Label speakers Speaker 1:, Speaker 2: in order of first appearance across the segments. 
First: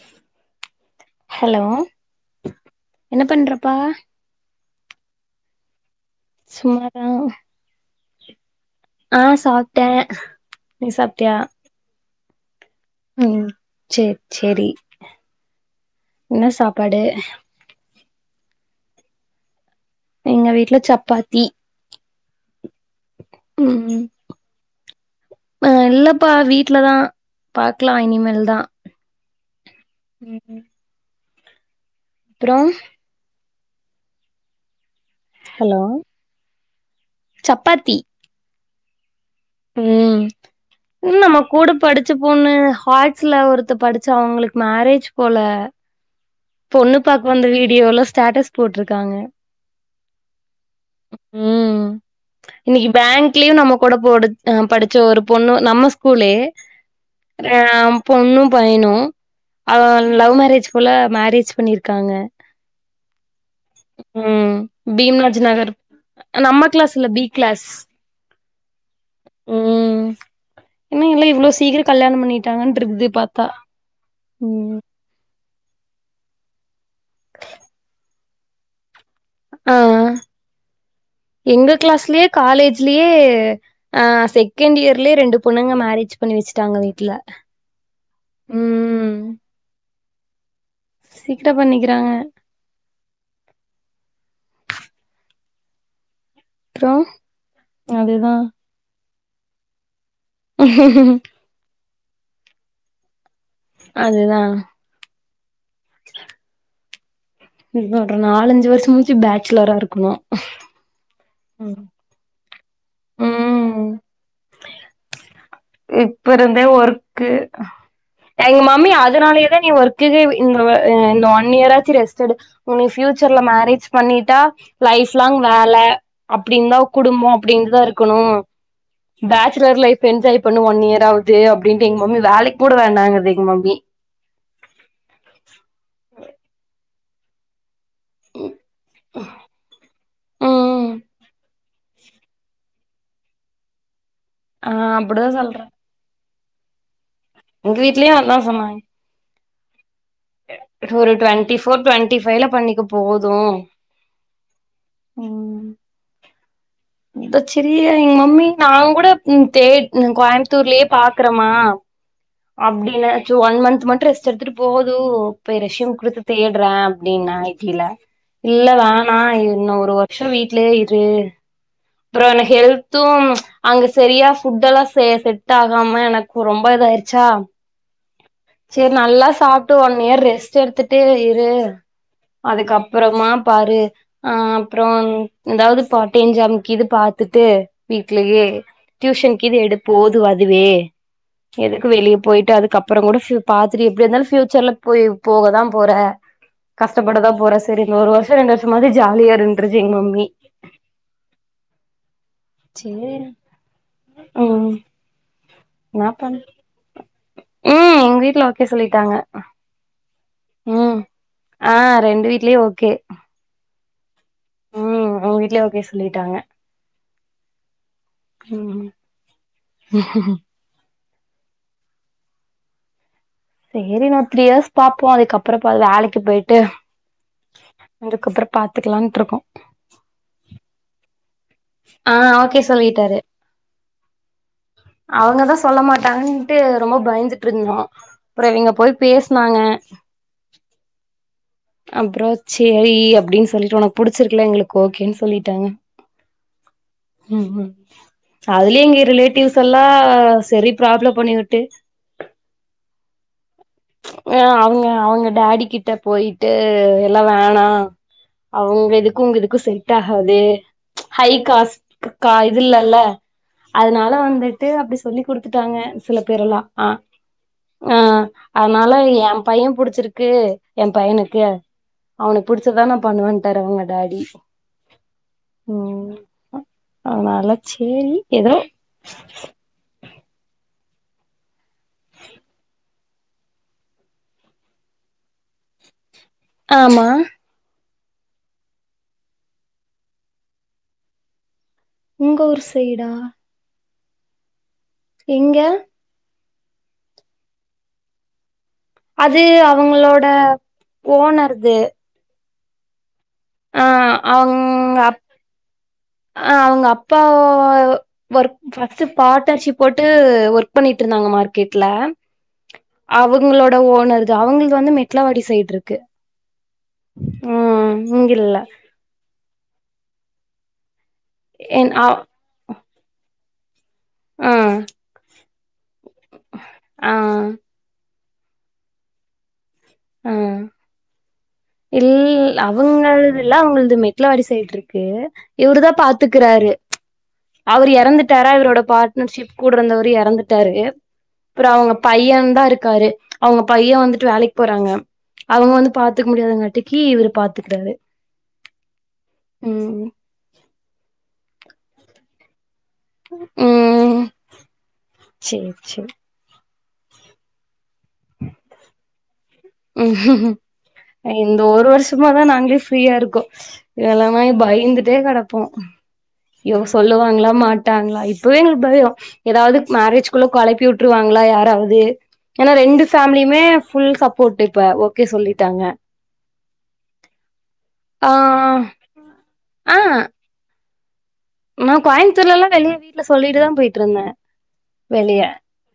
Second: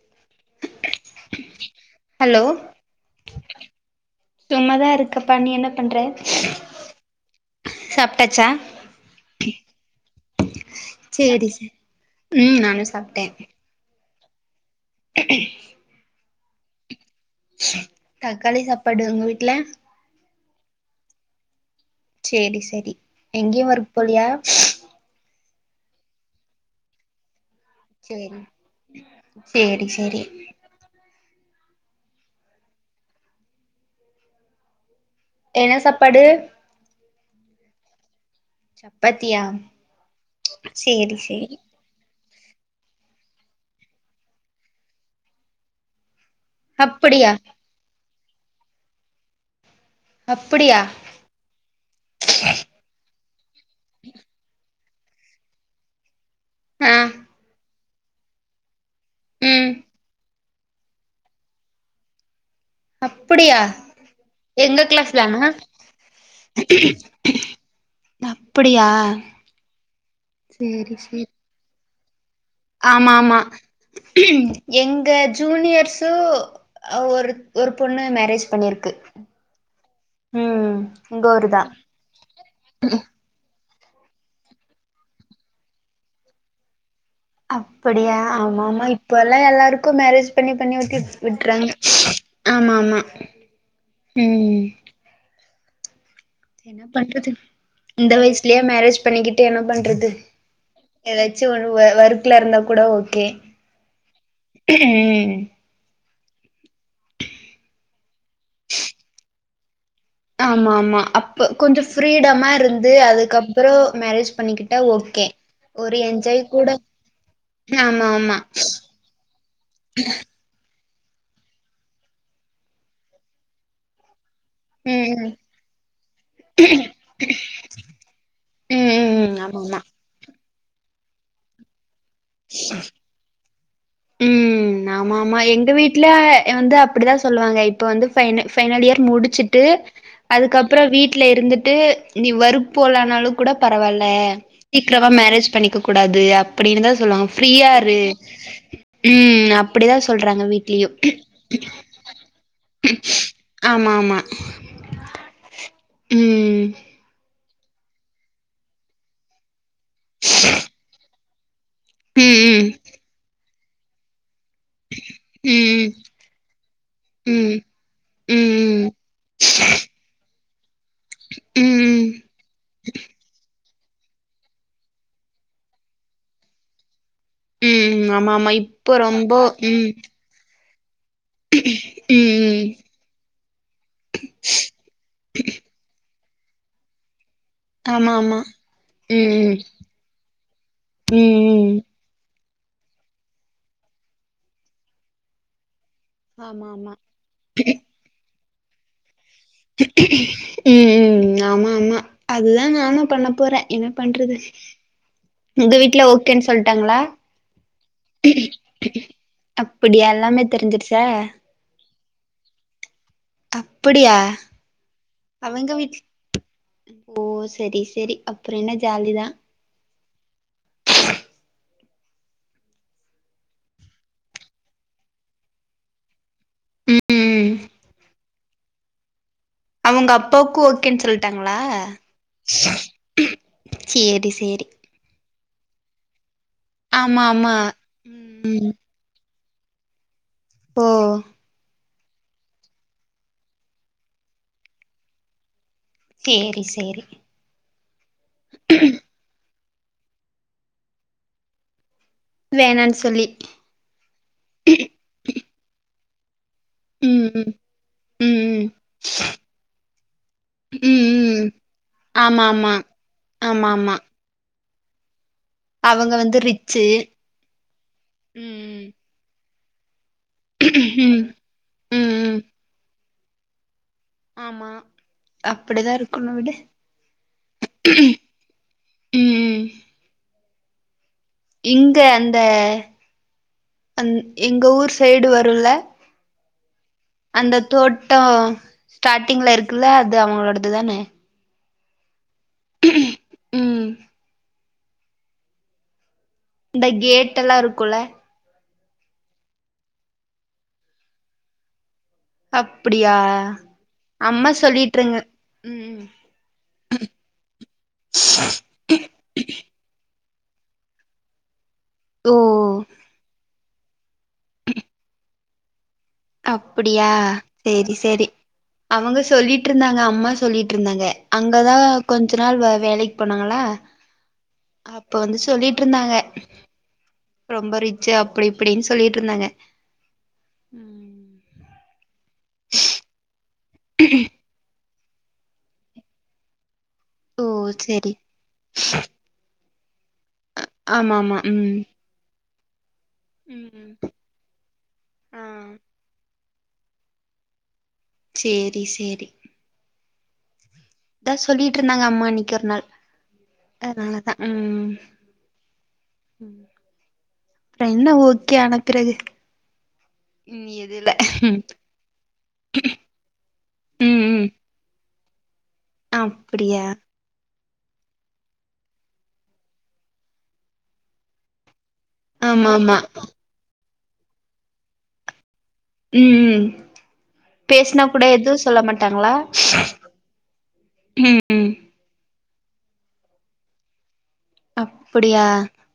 Speaker 1: உம் hello
Speaker 2: hello
Speaker 1: என்ன பண்றப்பா
Speaker 2: சும்மாதான் இருக்கப்பா நீ என்ன பண்ற
Speaker 1: சும்மாதான்
Speaker 2: சாப்ப. ட்டாச்சா
Speaker 1: ஆ சாப்பிட்டேன் நீ சாபட்டியா
Speaker 2: சேரி சே ம் நானும்
Speaker 1: ம் செரி செரி
Speaker 2: க்கும்
Speaker 1: என்ன சாப்பாடு
Speaker 2: தக்காளி சாப்பாடு உங்க வீட்ல
Speaker 1: எங்க வீட்ல சப்பாத்தி
Speaker 2: செரி சார் எங்கயும் ஒர்க்
Speaker 1: ம்
Speaker 2: போலயா
Speaker 1: ஆ இல்லப்பா வீட்டு்லதான் பாக்கலாம்
Speaker 2: சேரி
Speaker 1: இனிமேல் தான்
Speaker 2: சேரி சேரி
Speaker 1: அப்பறம்
Speaker 2: என்ன
Speaker 1: ஹலோ
Speaker 2: சாப்பாடு
Speaker 1: சப்பாத்தி
Speaker 2: சப்ப சப்பாத்தியா
Speaker 1: ம்
Speaker 2: செரி செரி
Speaker 1: ச்ச பொண்ணு ஹாட்ஸ்ல ஒருத்த படிச்ச அவங்களுக்கு மேரேஜ் போல பொண்ணு பாக்க
Speaker 2: அப்படியா
Speaker 1: வந்த வீடியோல்லாம் ஸ்டாட்டஸ் போட்டிருக்காங்க
Speaker 2: அப்படியா
Speaker 1: ம் இன்னைக்கு பேங்க் லீவ் நம்ம கூட போடு படு ஒரு பொண்ணு நம்ம ஸ்கூலே
Speaker 2: ஆ
Speaker 1: அஹம் பொண்ணும் பையனும்
Speaker 2: ம்
Speaker 1: அஹ லவ் மேரேஜ் சொல்ல அரேஞ்ச் பண்ணிருக்காங்க
Speaker 2: அப்படியா
Speaker 1: ம்
Speaker 2: எங்க கிளாஸ்
Speaker 1: பீம்ராஜ்
Speaker 2: தானா
Speaker 1: நகர் நம்ம கிளாஸ் இல்ல பி கிளாஸ்
Speaker 2: அப்படியா
Speaker 1: ம்
Speaker 2: சேரி
Speaker 1: இன்னும் இல்ல
Speaker 2: சேரி
Speaker 1: இவ்ளோ சீக்கிரம் கல்யாணம் பண்ணிட்டு
Speaker 2: ஆமா ஆமா
Speaker 1: ம்
Speaker 2: எங்க ஜூனியர்ஷ்சு ஒரு ஒரு பொண்ண மேரேஜ் பண்ணிருக்கு
Speaker 1: ஆஹ
Speaker 2: ம் உங்க ஊருதா
Speaker 1: எங்க கிளாஸ்லே காலேஜிலேயே ஆஹ செகண்ட் இயர்லயே ரெண்டு பொண்ணுங்க மேரேஜ் பண்ணி வச்சுட்டாங்க வீட்ல
Speaker 2: அப்படியா ஆமா ஆமா
Speaker 1: ம்
Speaker 2: இப்பல்லா எல்லாருக்கும் மேரேஜ் பண்ணி பண்ணிவிட்டு
Speaker 1: சீக்கிர
Speaker 2: விட்டுறாங்க
Speaker 1: பண்ணிக்கிறாங்க
Speaker 2: ஆமா ஆமா உம் என்ன
Speaker 1: அப்றோ
Speaker 2: பண்றது இந்த
Speaker 1: அதுதா
Speaker 2: வயசுலே மேரேஜ் பண்ணிக்கிட்டு என்ன பண்ணுறது யாராச்சு வருவர் ஒர்க்ல இருந்தா கூட ஓகே உம்
Speaker 1: டுக்கு இன்னும் நாலஞ்சு வருஷம் முடிச்சு பேச்சுலரா இருக்கும்
Speaker 2: ஆமா ஆமா அப் இப்ப கொஞ்சம் ஃப்ரீடமா மா இருந் ந்து அதுக்கப்பறம்
Speaker 1: ம்
Speaker 2: மேரேஜ் பண்ணிக்கிட்ட ஓகே ஒரு
Speaker 1: இப்ப
Speaker 2: என்ஜாய்
Speaker 1: இருந்தே
Speaker 2: கூட
Speaker 1: ஒர்க்கு
Speaker 2: ஆமா ஆமா
Speaker 1: எங்க மாமி அதனாலயேதான் நீ ஒர்க்குக்கு இந்த ஒன் இயர் ஆச்சு ரெஸ்ட் எடு உனயே பியூச்சர்ல மேரேஜ் பண்ணிட்டா
Speaker 2: ம்
Speaker 1: லைஃப் லாங் வேல அப்படந்தா குடும்பம் அப்டின்னுதான் இருக்கணும்
Speaker 2: ம் ம் ம் ம்
Speaker 1: பேச்சலர்
Speaker 2: ஆமாமா
Speaker 1: லைஃப் என்ஜாய் இப்ண்ணும் ஒன் இயர் ஆவுது அப்டின்னு எங்க மம்மி வேலக்கு கூட வேணாங்குது எங்க மம்மி
Speaker 2: ம் ஆமா ஆமா எங்க வீட்டுல வந்து அப் அப்டிதான் சொல்லுவாங்க வந்து பைன் பைனல் இயர் முடிச்சுட்டு அதுக்கப்பறம் வீட்டுல இருந்து ட்டு நீ வறு போலானாலும் கூட பரவால்ல
Speaker 1: ஆ
Speaker 2: சீக்கிரமா
Speaker 1: அப்டிதா
Speaker 2: மேரேஜ்
Speaker 1: சொல்றே
Speaker 2: பண்ணிக்க கூடாது அப்பிடினு தான் சொல்வாங்க
Speaker 1: எங்க
Speaker 2: ஃப்ரீயாரு
Speaker 1: வீட்லயு அதா சொன்னாங்க
Speaker 2: உம் அப்டிதான் சொல்றாங்க வீட்லயும்
Speaker 1: ஒரு டுவெண்ட்டி ஃபோர் டுவெண்ட்டி ஃபைவ்ல பண்ணிக்க போது
Speaker 2: ஆமா ஆமா ம்
Speaker 1: இத சிறிய எங்க மம்மி நான கூட தே கோயமுத்தூர்லயே பாத் க்கரமா
Speaker 2: ம் ம்
Speaker 1: அப்படின்னச்சு ஒன் மன்த் மட்டு ரெஸ் எடுத்துட்டு போதும் இப்ப
Speaker 2: ம்
Speaker 1: ரிஷயூம் குடுத்து தேடுறேன் அப்படின் நா
Speaker 2: ம்
Speaker 1: இட்டில
Speaker 2: ம்
Speaker 1: இல்ல
Speaker 2: ம்
Speaker 1: வோன் நான் இன்னும் ஒரு வருஷம் வீட்டு [unintelligible] தழ் [unintelligible]
Speaker 2: ம் ம்
Speaker 1: அப்றோ எனக்கு ஹெல்தும் அங்க சரியா ஃபுட்டெல்லாம் செ செட் ஆகாம எனக்கு ரொம்ப இதாயிடுச்சு சா
Speaker 2: ம் ஆமா ஆமா இப்போ
Speaker 1: சேரி நல்லா
Speaker 2: ரொம்ப
Speaker 1: சாப்பிட்டு
Speaker 2: ம்
Speaker 1: ஒன் இயர் ரெஸ் சேர்து பட்டு இரு
Speaker 2: ம் ம்
Speaker 1: அதுக்கப்புறமா பாரு ஆஹ அப்புறம் ஏதாவது பா பெஞ்சம் இது பாத் வித்துட்டு
Speaker 2: ஆமா ஆமா
Speaker 1: வீடலேயே டியூஷன் கீது
Speaker 2: ம்
Speaker 1: எடு போதும் அதுவே
Speaker 2: ம் ம்
Speaker 1: எதுக்கு வெளிய போயிட்டு அதுக்குக்கப்புறம் கூட பாத்துட்டு எப்படி இருந்தாலும் பியூச்சர்ல போய் போகதான் போற
Speaker 2: ஆமா ஆமா
Speaker 1: கஷ்டபடதான் போற சரி இன்னொ ஒரு வருஷம் ரெண்டு வருச மாரி ஜாலியா இருந்துருச்சு எங்க மம்மி
Speaker 2: உம் உம் ஆமா ஆமா ஆமா அதுதான் நானும் பண்ண
Speaker 1: சேரி
Speaker 2: போறேன் என்ன பண்றது
Speaker 1: ம்
Speaker 2: உங்க வீட்ல ஓகேன்னு சொல்லிட்டாங்களா
Speaker 1: உம் எங்க வீட்ல ஓகே சொல்லிட்டாங்க
Speaker 2: அப்படியா எல்லாமே
Speaker 1: உஹம்
Speaker 2: தெரிஞ்சிருச்சா
Speaker 1: ஆஹ ரெண்டு வீட்லயும் ஓகே
Speaker 2: அப்புடியா
Speaker 1: ம் உங்க வீட்லயே ஓகே சொல்லிட்டாங்க
Speaker 2: ஓ சரி சரி அப்புறம் என்ன ஜாலிதான்
Speaker 1: ஹ செரி த்ரீ இயர்ஸ் பார்ப்போம் அதுக்கப்பறம் வேலக்கு போயிட்டு
Speaker 2: ம்
Speaker 1: ட்டு அதுக்கப்பறம் பாத்துக்கலாம்ட்டு இருக்கோம்
Speaker 2: ட்டாங்களா செரி செரி
Speaker 1: அவங்கதா சொல்ல மாட்டாங்க ரொம்ப பயந்துட்டு இருந்தோம் அப்பறம் இவங்க
Speaker 2: ம்
Speaker 1: போய் பேசிட்டு சொன்னாங்க
Speaker 2: ஹ
Speaker 1: அப்பறம் செரி அப்டின்னு சொல்லிட்டு உனக்கு புடிச்சிருக்கல எங்களுக்கு ஓகேன்னு சொல்லிட்டாங்க
Speaker 2: செரி செரி
Speaker 1: அதுல எங்க ரிலேட்டிவ்ஸ் ல்லாம் சரி ப்ராப்ளம் பண்ணி விட்டு
Speaker 2: வேணான்னு சொல்லி இருக்கேன்
Speaker 1: ஆ அவங்க அவங்க டாடி கிட்ட போய் ட்டு
Speaker 2: ம்
Speaker 1: எல்லாம்
Speaker 2: ம்
Speaker 1: வேணாம்
Speaker 2: ம்
Speaker 1: அவங்க இதுக்கும் உங்க எதுக்கும் செட்டு அதே
Speaker 2: ம்
Speaker 1: ஹை
Speaker 2: ம் ம்
Speaker 1: காஸ்ட்
Speaker 2: ஆமா ஆமா
Speaker 1: இதுல்லல்ல
Speaker 2: ஆமா ஆமா
Speaker 1: அதனால வந்து அப்படி சொல்லி புட்டு குடுத்துட்டாங்க
Speaker 2: அவங்க
Speaker 1: சில
Speaker 2: வந்து
Speaker 1: பேரெல்லாம்
Speaker 2: ரிச்சு
Speaker 1: ஆ ஆ
Speaker 2: ம்
Speaker 1: அதனால எம் பையம் புடிச்சிருக்கு என்
Speaker 2: ம்
Speaker 1: பையனுக்கு
Speaker 2: ம்
Speaker 1: அவனு
Speaker 2: ம்
Speaker 1: பிடிச்சாதான் பண்ணுவன் பருங்களே டாடி
Speaker 2: ஆமா அப்டிதா
Speaker 1: உம்
Speaker 2: இருக்கணு விடு
Speaker 1: ஆனாலா செரி எதோ
Speaker 2: ம் இங்க அந்த அந்த எங்க ஊர் சைடு வரும்ல
Speaker 1: ஆமா
Speaker 2: அந்த தோட் ட்டம் ஸ்டார்ட்டிங்ல இருக்குல்ல அது அவங்களோடது தானே
Speaker 1: உங்க ஊர் சைடா
Speaker 2: ம்
Speaker 1: எங்க
Speaker 2: இந்த கேட் டெல்லா இருக்குல
Speaker 1: அது அவங்களோட ஓனர்து
Speaker 2: அப்புடியா
Speaker 1: ஆ
Speaker 2: அம்மா சொல்லிட்டு இருங்க ம்
Speaker 1: அ அவங்க அப்பா ஓர்க் ஃபர்ஸ்ட் பாட்டாச்சி போட்டு ஒர்க் பண்ணிட்டு இருந்தாங்க மார் கெட்டுல
Speaker 2: ஓ
Speaker 1: அவுக் உங்களோட ஓனர் தான் அவுங்களது வந்து மெட்லவாடி சைடு இருக்கு
Speaker 2: அப்டியா
Speaker 1: ம்
Speaker 2: சேரி சேரி
Speaker 1: இங்க இல்ல
Speaker 2: அவுங்க சொல்லிட்டு இருந்தாங்க அம்மா சொல்லிட்டு இருந்தாங்க அங்கே தான்
Speaker 1: என் ஆ
Speaker 2: கொஞ்ச நாள் வே வேலக்கு போனாங்களா
Speaker 1: ஆ
Speaker 2: அப்ப வந்து சொல்லிட்டு இருந்தாங்க
Speaker 1: ஆ
Speaker 2: ரொம்ப அப்டி இப்டின்னு சொல்லிட்டு இருந்தாங்க ம்
Speaker 1: ம் அவுங்களுது எல்லாம் உங்களது மெட்லவாடி சைடு இருக்கு ஏ இவரு தான் பாத்துக்கிறாரு
Speaker 2: ஓ
Speaker 1: அவர்
Speaker 2: சேரி
Speaker 1: இறந்துட்டாரா இவரோட பாட்னர்ஷிப் கூடயிருந்தவர் யார் இறந்துட்டாரு
Speaker 2: ஆமாமா
Speaker 1: அப்பறம்
Speaker 2: ம்
Speaker 1: அவுங்க பையன் தான் இருக் காரு அவுங்க
Speaker 2: ம்
Speaker 1: பையன் வந்துட்டு வேலக்கு போறாங்க
Speaker 2: ஆ
Speaker 1: அவுங்க வந்து பாத்து முடியாதங்காட்டிக்கு இவரு பாத்துக்கிறாரு
Speaker 2: சேரி சேரி
Speaker 1: ம்
Speaker 2: இதான் சொல்லிட்டு இருந்தாங்க அம்மா அன்னைக்கு ஒரு நாள்
Speaker 1: ம்
Speaker 2: அதனால தான் ம்
Speaker 1: சேரி சேரி
Speaker 2: ம் பிறகு
Speaker 1: ம் இந்த ஒரு வருஷமாதான் நாங்களே ஃப்ரீயா இருக்கோம் இ
Speaker 2: ம்
Speaker 1: எல்லாம
Speaker 2: ம்
Speaker 1: பயந்துட் ட்டே கெடப்போ
Speaker 2: அப்டியா
Speaker 1: இவுங்க சொல்லுவாங்களா மாட் டாங்களா இப்பவே எங்களுக்கு பயம் ஏதாவது மேரேஜ்கள்ள குழப்பி விட்டுருவாங்களா யாராவது இது ஏன்னா
Speaker 2: ஆமாமா
Speaker 1: ரெண்டு பேஃபேமிலியுமே ஃபுல் சப்போ்ட் இப்ப ஓகே சொல்லிட்
Speaker 2: உம் உம் பேசுனா கூட
Speaker 1: ஆ
Speaker 2: எதுவு சொல்ல மாட்டாங்களா
Speaker 1: ஆ
Speaker 2: ஹம்
Speaker 1: நா கோயம் இத்தன்நாளா வெளிய வீட்டுல சொல்லிட்டுதான் போயிட்டு இருந்தேன்
Speaker 2: அப்டியா
Speaker 1: வெளியே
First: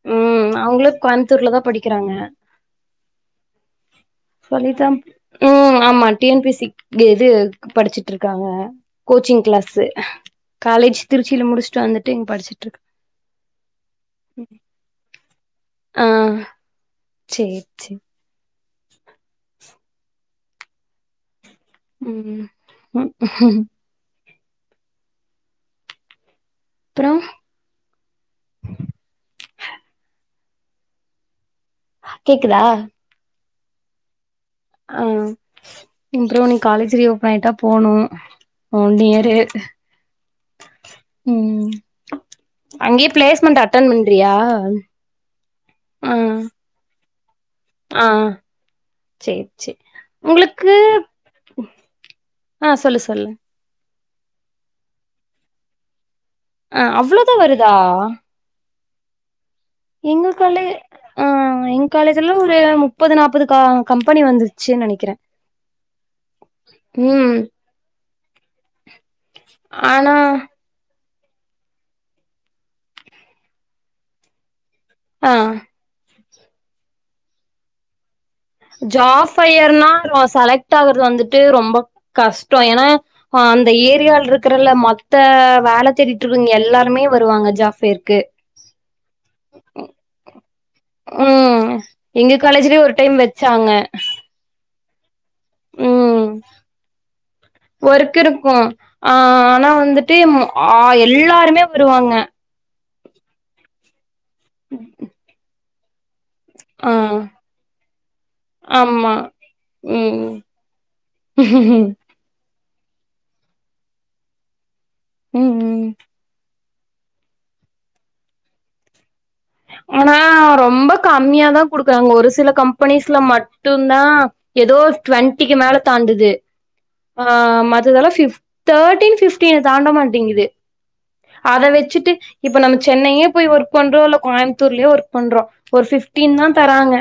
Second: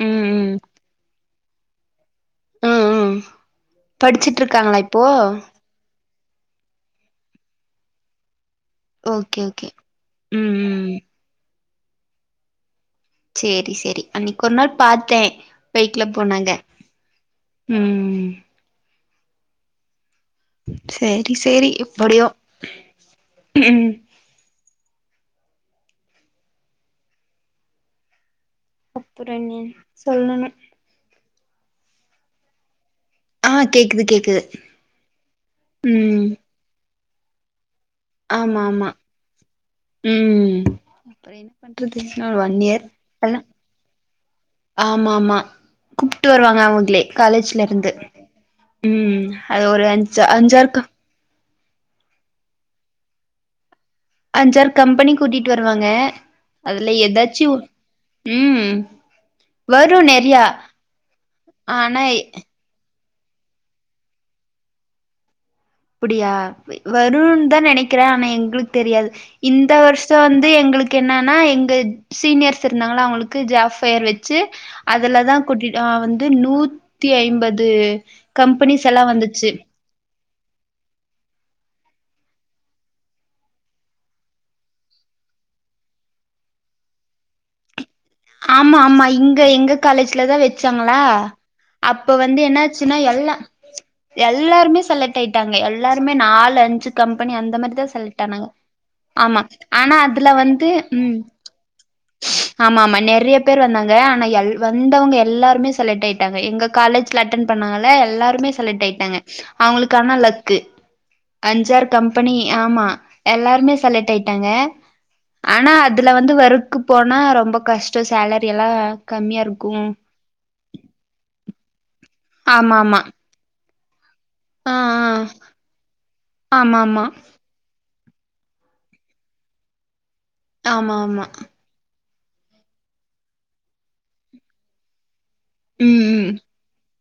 Speaker 2: ம்
Speaker 1: உம் அவங்களுக்கு கொழ சித்தூர் தான் படிக்கிறாங்க
Speaker 2: ஹம் உம் படிச்சுட்டு இருக்காங்களா
Speaker 1: சொல்லிதா
Speaker 2: இப்போ
Speaker 1: ம் ஆமா டி என் பி சி இது படிச்சிட்டுருக்காங்க
Speaker 2: ஓகே
Speaker 1: கோச்சிங்
Speaker 2: ஓகே
Speaker 1: கிளாசு
Speaker 2: ம் ம்
Speaker 1: காலேஜ் திருச்சில முடிச் வந்துட்டுங்க படிச்சிட்டு இருக்கு
Speaker 2: செரி செரி அன்னைக்கு ஒரு நாள் பாத்தேன் பைக்ல
Speaker 1: ஆ
Speaker 2: போனாங்க
Speaker 1: சேரி சேரி
Speaker 2: உம் சேரி செரி எப்படியோ
Speaker 1: ம் அப்றோ
Speaker 2: உஹம்
Speaker 1: அப்புறோம்
Speaker 2: அப்புற நீ சொல்லணும்
Speaker 1: கேக்குதா
Speaker 2: ஆஹ் கேக்குது கேக்குது
Speaker 1: ஆஹ் இ
Speaker 2: ம்
Speaker 1: பரோ நீ காலேஜ்லயோ வைன்கப்
Speaker 2: ஆமா ஆமா உஹம் அப்புறம் என்ன
Speaker 1: ம்
Speaker 2: பண்றது இன்னும்ஒன்இயரு
Speaker 1: அங்கேயே பிளேஸ்மெண்ட் அட்டன் பண்றியா
Speaker 2: ஆமா ஆமா
Speaker 1: ஆ
Speaker 2: கூப்பிட்டு வருவாங்க அவுங்ளே காலேஜ்க் இருந்து
Speaker 1: ஆ
Speaker 2: உம்
Speaker 1: சேரி
Speaker 2: அது
Speaker 1: சேரி
Speaker 2: ஒரு அஞ் அஞ்சா
Speaker 1: உங்களுக்கு
Speaker 2: ருக்கா
Speaker 1: ஆ சொல்லு சொல்லு
Speaker 2: அஞ்சாறு கம்பெனி கூட்டிட்டு வருவாங்க
Speaker 1: ஆ
Speaker 2: அதுல
Speaker 1: அவ்ளோதா
Speaker 2: எதாச்சு
Speaker 1: வருதா
Speaker 2: உம்
Speaker 1: எங்க காலே ஆஹ் எங்க
Speaker 2: ஆனா
Speaker 1: காலேஜல்லாம் ஒரு முப்ப முப்பது நாற்பது கா கம்பெனி வந்துச்சுன்னு நெனைக்கிறேன்
Speaker 2: அப்படியா வரும்னு தான் நெனைக்கிறேன் ஆனா எங்களுக்கு தெரியாது இந்த
Speaker 1: ஆனா
Speaker 2: வருஷம் வந்து எங்களுக்கு என்னன்னா எங்க சீனியர்ஸ் இருந்தாங்க அவங்களுக்கு ஜாப் பயர் வச்சு அதுல
Speaker 1: ஆ
Speaker 2: தான் கூட்டிட்டு ஹ வந் நூத்தி ஐம்பது கம்பெனிஸ் எல்லா
Speaker 1: ஜாப்
Speaker 2: வந்துச்சு
Speaker 1: ஃபையர்னா வாஸ் செலெக்ட் ஆகுறது வந்துட்டு ரொம்ப கஷ்டம் ஏன்னா அந்த ஏரியாவில் இருக்கறல மொத்த வேல தேடிட்டு இருக்கறவங்க எல்லாருமே வருவாங்க ஜாப்க்கு
Speaker 2: ஆமா ஆமா இங்க எங்க காலேஜ்ல தா வச் வச்சாங்களா
Speaker 1: ம்
Speaker 2: அப்ப
Speaker 1: எங்க
Speaker 2: வந்து
Speaker 1: காலேஜ்லயே ஒரு
Speaker 2: என்னாச்சுன்னா
Speaker 1: டைம்
Speaker 2: எல்லா
Speaker 1: வச்சாங்க
Speaker 2: எல்லாருமே செல்க செலக்ட் ஆயிட்டாங்க எல்லாருமே நாலு அஞ்சு கம்பெ
Speaker 1: ஒர்க்கு இருக்கும் ஆ
Speaker 2: ஆமா
Speaker 1: ஆனா வந்துட்டு
Speaker 2: அதுல
Speaker 1: அ
Speaker 2: வந்து ம்
Speaker 1: எல்லாருமே வருவாங்க
Speaker 2: ஆமா ஆமா நெறைய பேர் வந்தாங்க ஆனா எல் வந்தவங்க எல்லாருமே செலக்ட் எங்க
Speaker 1: ஆ
Speaker 2: காலேஜ்ல அட்டென் பண்ணுணாங்கள எல்லாருமே செலக்ட்
Speaker 1: ஆமா
Speaker 2: ஆயிட்டாங்க அவங்களுக்கு ஆனா
Speaker 1: ம்
Speaker 2: லக்கு அஞ்சு ஆறு
Speaker 1: ம்
Speaker 2: கம்பெனி ஆமா எல்லாருமே செலக்ட் ஆயிட்டாங்க ஆனா
Speaker 1: ம்
Speaker 2: அதுல வந்து வரு அங்க போனா ரொம்ப கஷ் சேலரி எல்லாம் கம்மியா இரு
Speaker 1: ஏனா ரொம்ப கம்மியாதா அங்க ஒரு சில
Speaker 2: ஆமாமா.
Speaker 1: கம்பெனிஸ்ல மட்டு டுந்தா
Speaker 2: ஆ,
Speaker 1: ஏதோ
Speaker 2: ஆ.
Speaker 1: டுவெண்ட்டிக்கு மேல தாண்டுது
Speaker 2: ஆமாமா.
Speaker 1: ஆ மத் இதல்லா ஃபிப் தேட்டி ஃபிப்டியன தாண்ட மட் மாட்டேங்குது
Speaker 2: ஆமாமா.
Speaker 1: அத வச்சுட்டு இப்ப நம்ம சென்னையே போய் ஒர்க் பண்றோம் இல்ல கோயம் ஊர்லயே ஒரு [inaudible] பண்றோம் ஒரு
Speaker 2: ம், ம்.
Speaker 1: ஃபிப்டின் தான் தராங்க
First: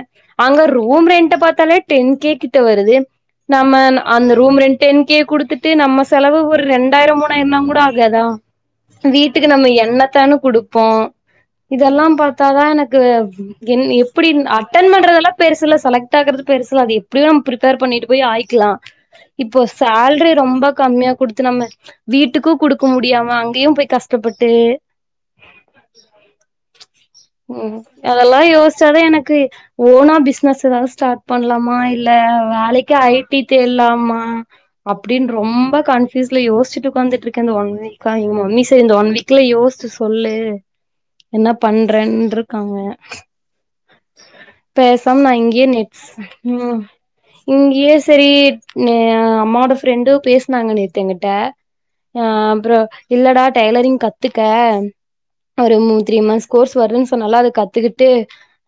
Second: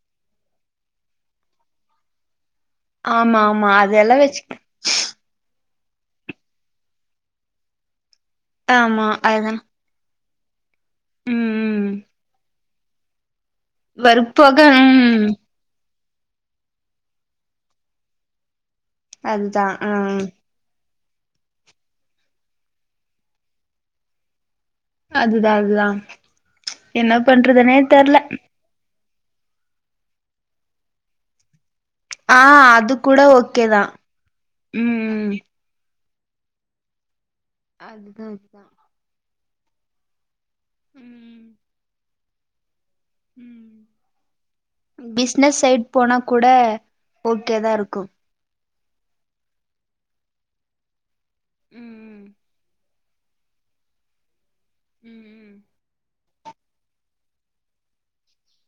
Speaker 1: அங்க ரூம் ரெண்ட் பாத்தாலே டென் கே வருது
Speaker 2: ஆமாமா.
Speaker 1: நம்ம
Speaker 2: அதெல்லாம்
Speaker 1: அந்த
Speaker 2: வச்சு
Speaker 1: ரூம் ரெண்டே டென் கே குடுத்து இதுவே நம்ம செலவு ஒரு ரெண்டாயிரம் மூணாயிரனாம் கூட ஆகாதா
Speaker 2: ஆமா
Speaker 1: வீட்டுக்கு
Speaker 2: அதுதான்.
Speaker 1: நம்ம எண்ணத்தானும் குடு இப்போம்
Speaker 2: ம், ம்.
Speaker 1: இதெல்லாம் பா அதா எனக்கு என் எப்படி
Speaker 2: ஒர்க் போக
Speaker 1: அட்டென்்
Speaker 2: ம்.
Speaker 1: பண்றதெல்லாம் பெருசுல செலக்ட் கத்துகிறது பெருசு இல்ல அது எப்படியோ பிரிப்பர் பண்ணிட்டு போய் ஆயிக்கலாம் இப்போ
Speaker 2: அதுதான். ஆ.
Speaker 1: ஷால்ட்ரி ரொம்ப கம்மியா குடுத்து நம்ம வீட்டுக்கும் கொடுக்க முடியாம அங்கேயும் போய் கஷ்டப்பட்டு
Speaker 2: அதுதா அதுதா என்னா பண்றது
Speaker 1: உம் அதலாம் யோசிச்சி இப்பதா எனக்கு ஓனா பிசினஸ் எதாவது ஸ்டார்ட் பண்லாமா அஹ
Speaker 2: ஆ அது
Speaker 1: வேலைக்கு
Speaker 2: கூட
Speaker 1: ஐடி
Speaker 2: ஓகேதா
Speaker 1: தேடலாமா
Speaker 2: ம்
Speaker 1: அப்படினு ரொம்ப கன்பியுஸ்ல யோசிச்சிட்டு ஒக்காந்துட்டு இருக்கே இந்த ஒன் வீகா
Speaker 2: அதுதா
Speaker 1: எங்க மம்மி
Speaker 2: அதுதா
Speaker 1: செய்த இந்த ஒன் வீக் யோசிச்சு சொல்லு
Speaker 2: ம்
Speaker 1: என்ன பண்றன் வந்ருக்காங்க
Speaker 2: ம்
Speaker 1: பேசாம நா
Speaker 2: பிஸ்னஸ்
Speaker 1: இங்கே
Speaker 2: சைட்
Speaker 1: நெட்ஸ்
Speaker 2: போனா கூட
Speaker 1: உம்
Speaker 2: ஓகேதா
Speaker 1: இங்கே
Speaker 2: இருக்கு
Speaker 1: சரி அம்மா ஓட ஃப்ரெண்டும் பேசினாங்க நேத்தங்கிட்ட
Speaker 2: ம்
Speaker 1: ஆஹ ஹ அப்புறம் இல்லடா டைலரிங் கத்து
Speaker 2: ம்
Speaker 1: ஒரு மூணு த்ரீ மாஸ் கோர்ஸ் வருதுன்னு சொன்னால அத கத்துக்கிட்டு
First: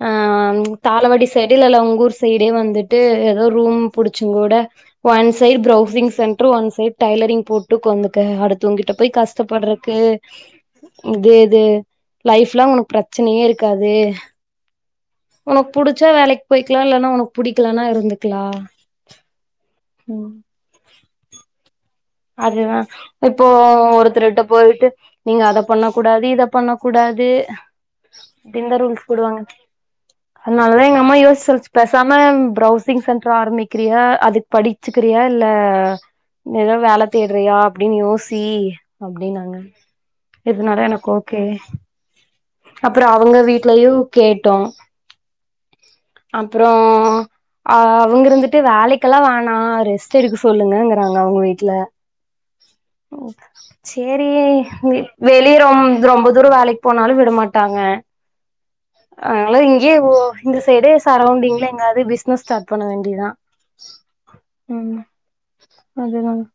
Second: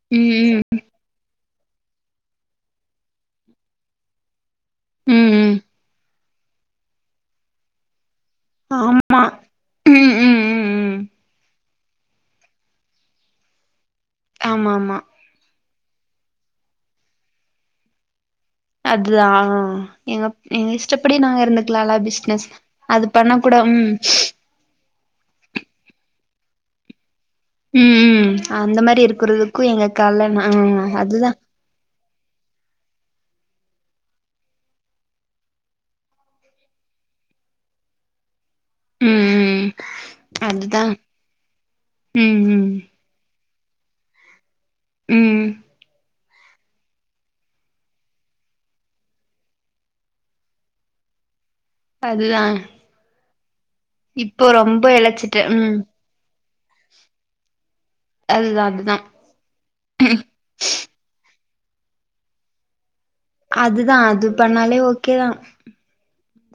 Speaker 1: ஆஹ
Speaker 2: ம்
Speaker 1: தாளவடி வெளியல உங்க ஊர் சைடே வந்துட்டு ஏதோ ரூம் படிச்சி கூட ஒன்
Speaker 2: ம் ம்
Speaker 1: side browsing centre one side tailoring போட்டு கொ வந்து அடுத்தவங்கிட்ட போய்
Speaker 2: ஆமா
Speaker 1: கஷ்டப்பறதுக்கு
Speaker 2: ம் ம் ம் ம்
Speaker 1: இது இது லைப் லாங் உனக்கு பிரச்சனையே இருக்காது
Speaker 2: ஆமா ஆமா
Speaker 1: உனக்கு புடிச்சா வேலைக்கு போய்க்கலாம் இல்லனா உனக்கு உனக்கு புடிக்கலானா இருந்துக்கலாம்
Speaker 2: அதுதா எங்க எங்க இஷ்டப்படி நாங்க இருந்துக்கலா
Speaker 1: அதுதா இப்போ ஒருத்தர்கிட்ட போயிட்டு நீங்க அத பண்ண கூட அது இத பண்ண கூடாது
Speaker 2: ம் ம்
Speaker 1: இங்க
Speaker 2: அந்த மாரி
Speaker 1: ரூல்ஸ் போடுவாங்க
Speaker 2: இருக்கிறதுக்கு எங்க கால்ல நா
Speaker 1: அதனால தா எங்க அம்மா
Speaker 2: அதுதா
Speaker 1: யோசிச்சு பேசாம பிரவுசிங் சென்டர் ஆரம்பிச்சு கத்துக்கிறியா அதுக்கு படிச்சுக்கிறியா இல்ல ஏதோ வேலைக்கு தேடுறியா அப்படினு யோசிச்சு
Speaker 2: ம்
Speaker 1: அப்படினாங்க
Speaker 2: ம் அதுதா
Speaker 1: எதுனாலும் ஓகே
Speaker 2: ம் ம்
Speaker 1: அப்புறம் அவங்க வீட்டு லயையும் கேட்டோம்
Speaker 2: உம்
Speaker 1: அப்புறம் அஹ் அவங்க இருந்துட்டு வேலைக்கெல்லாம் வேணாம் ரெஸ்ட் எடுக்கு சொல்லுங்கறாங்க அவங்க வீட்டுல
Speaker 2: அதுதான்
Speaker 1: சரி வி வெளியே ரொ
Speaker 2: ம்
Speaker 1: ரொம்ப தூர வேலைக்கு போனாலும் விடமாட்டாங்க
Speaker 2: அதுதா
Speaker 1: அதனால இங்கயே
Speaker 2: அதுதா
Speaker 1: இந்த சைடே சரௌண்டிங் இல்லங்க பிஸ்னஸ் ஸார்ட் பண்ண வேண்ட
Speaker 2: அதுதான் அது பண்ணாலே ஓகே தான்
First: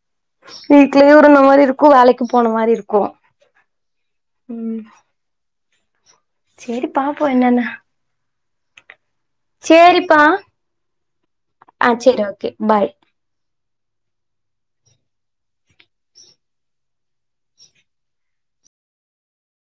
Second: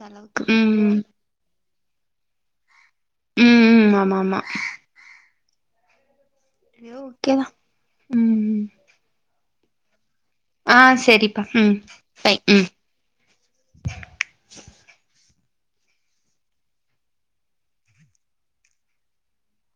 Speaker 2: அளவுக்கு ம்
Speaker 1: வீட்டலே ஒரு நம் அது இருக்கு வேலைக்கு போன மாரி இருக்கு
Speaker 2: உம் உம் ஆமா ஆமா
Speaker 1: ம் சேரி பாப்போ
Speaker 2: ஓக்கேதான் உம்
Speaker 1: சரி
Speaker 2: ஆஹ் சரிப்பா உம்
Speaker 1: சேரி
Speaker 2: பை
Speaker 1: ஓகே
Speaker 2: உம்
Speaker 1: பாய்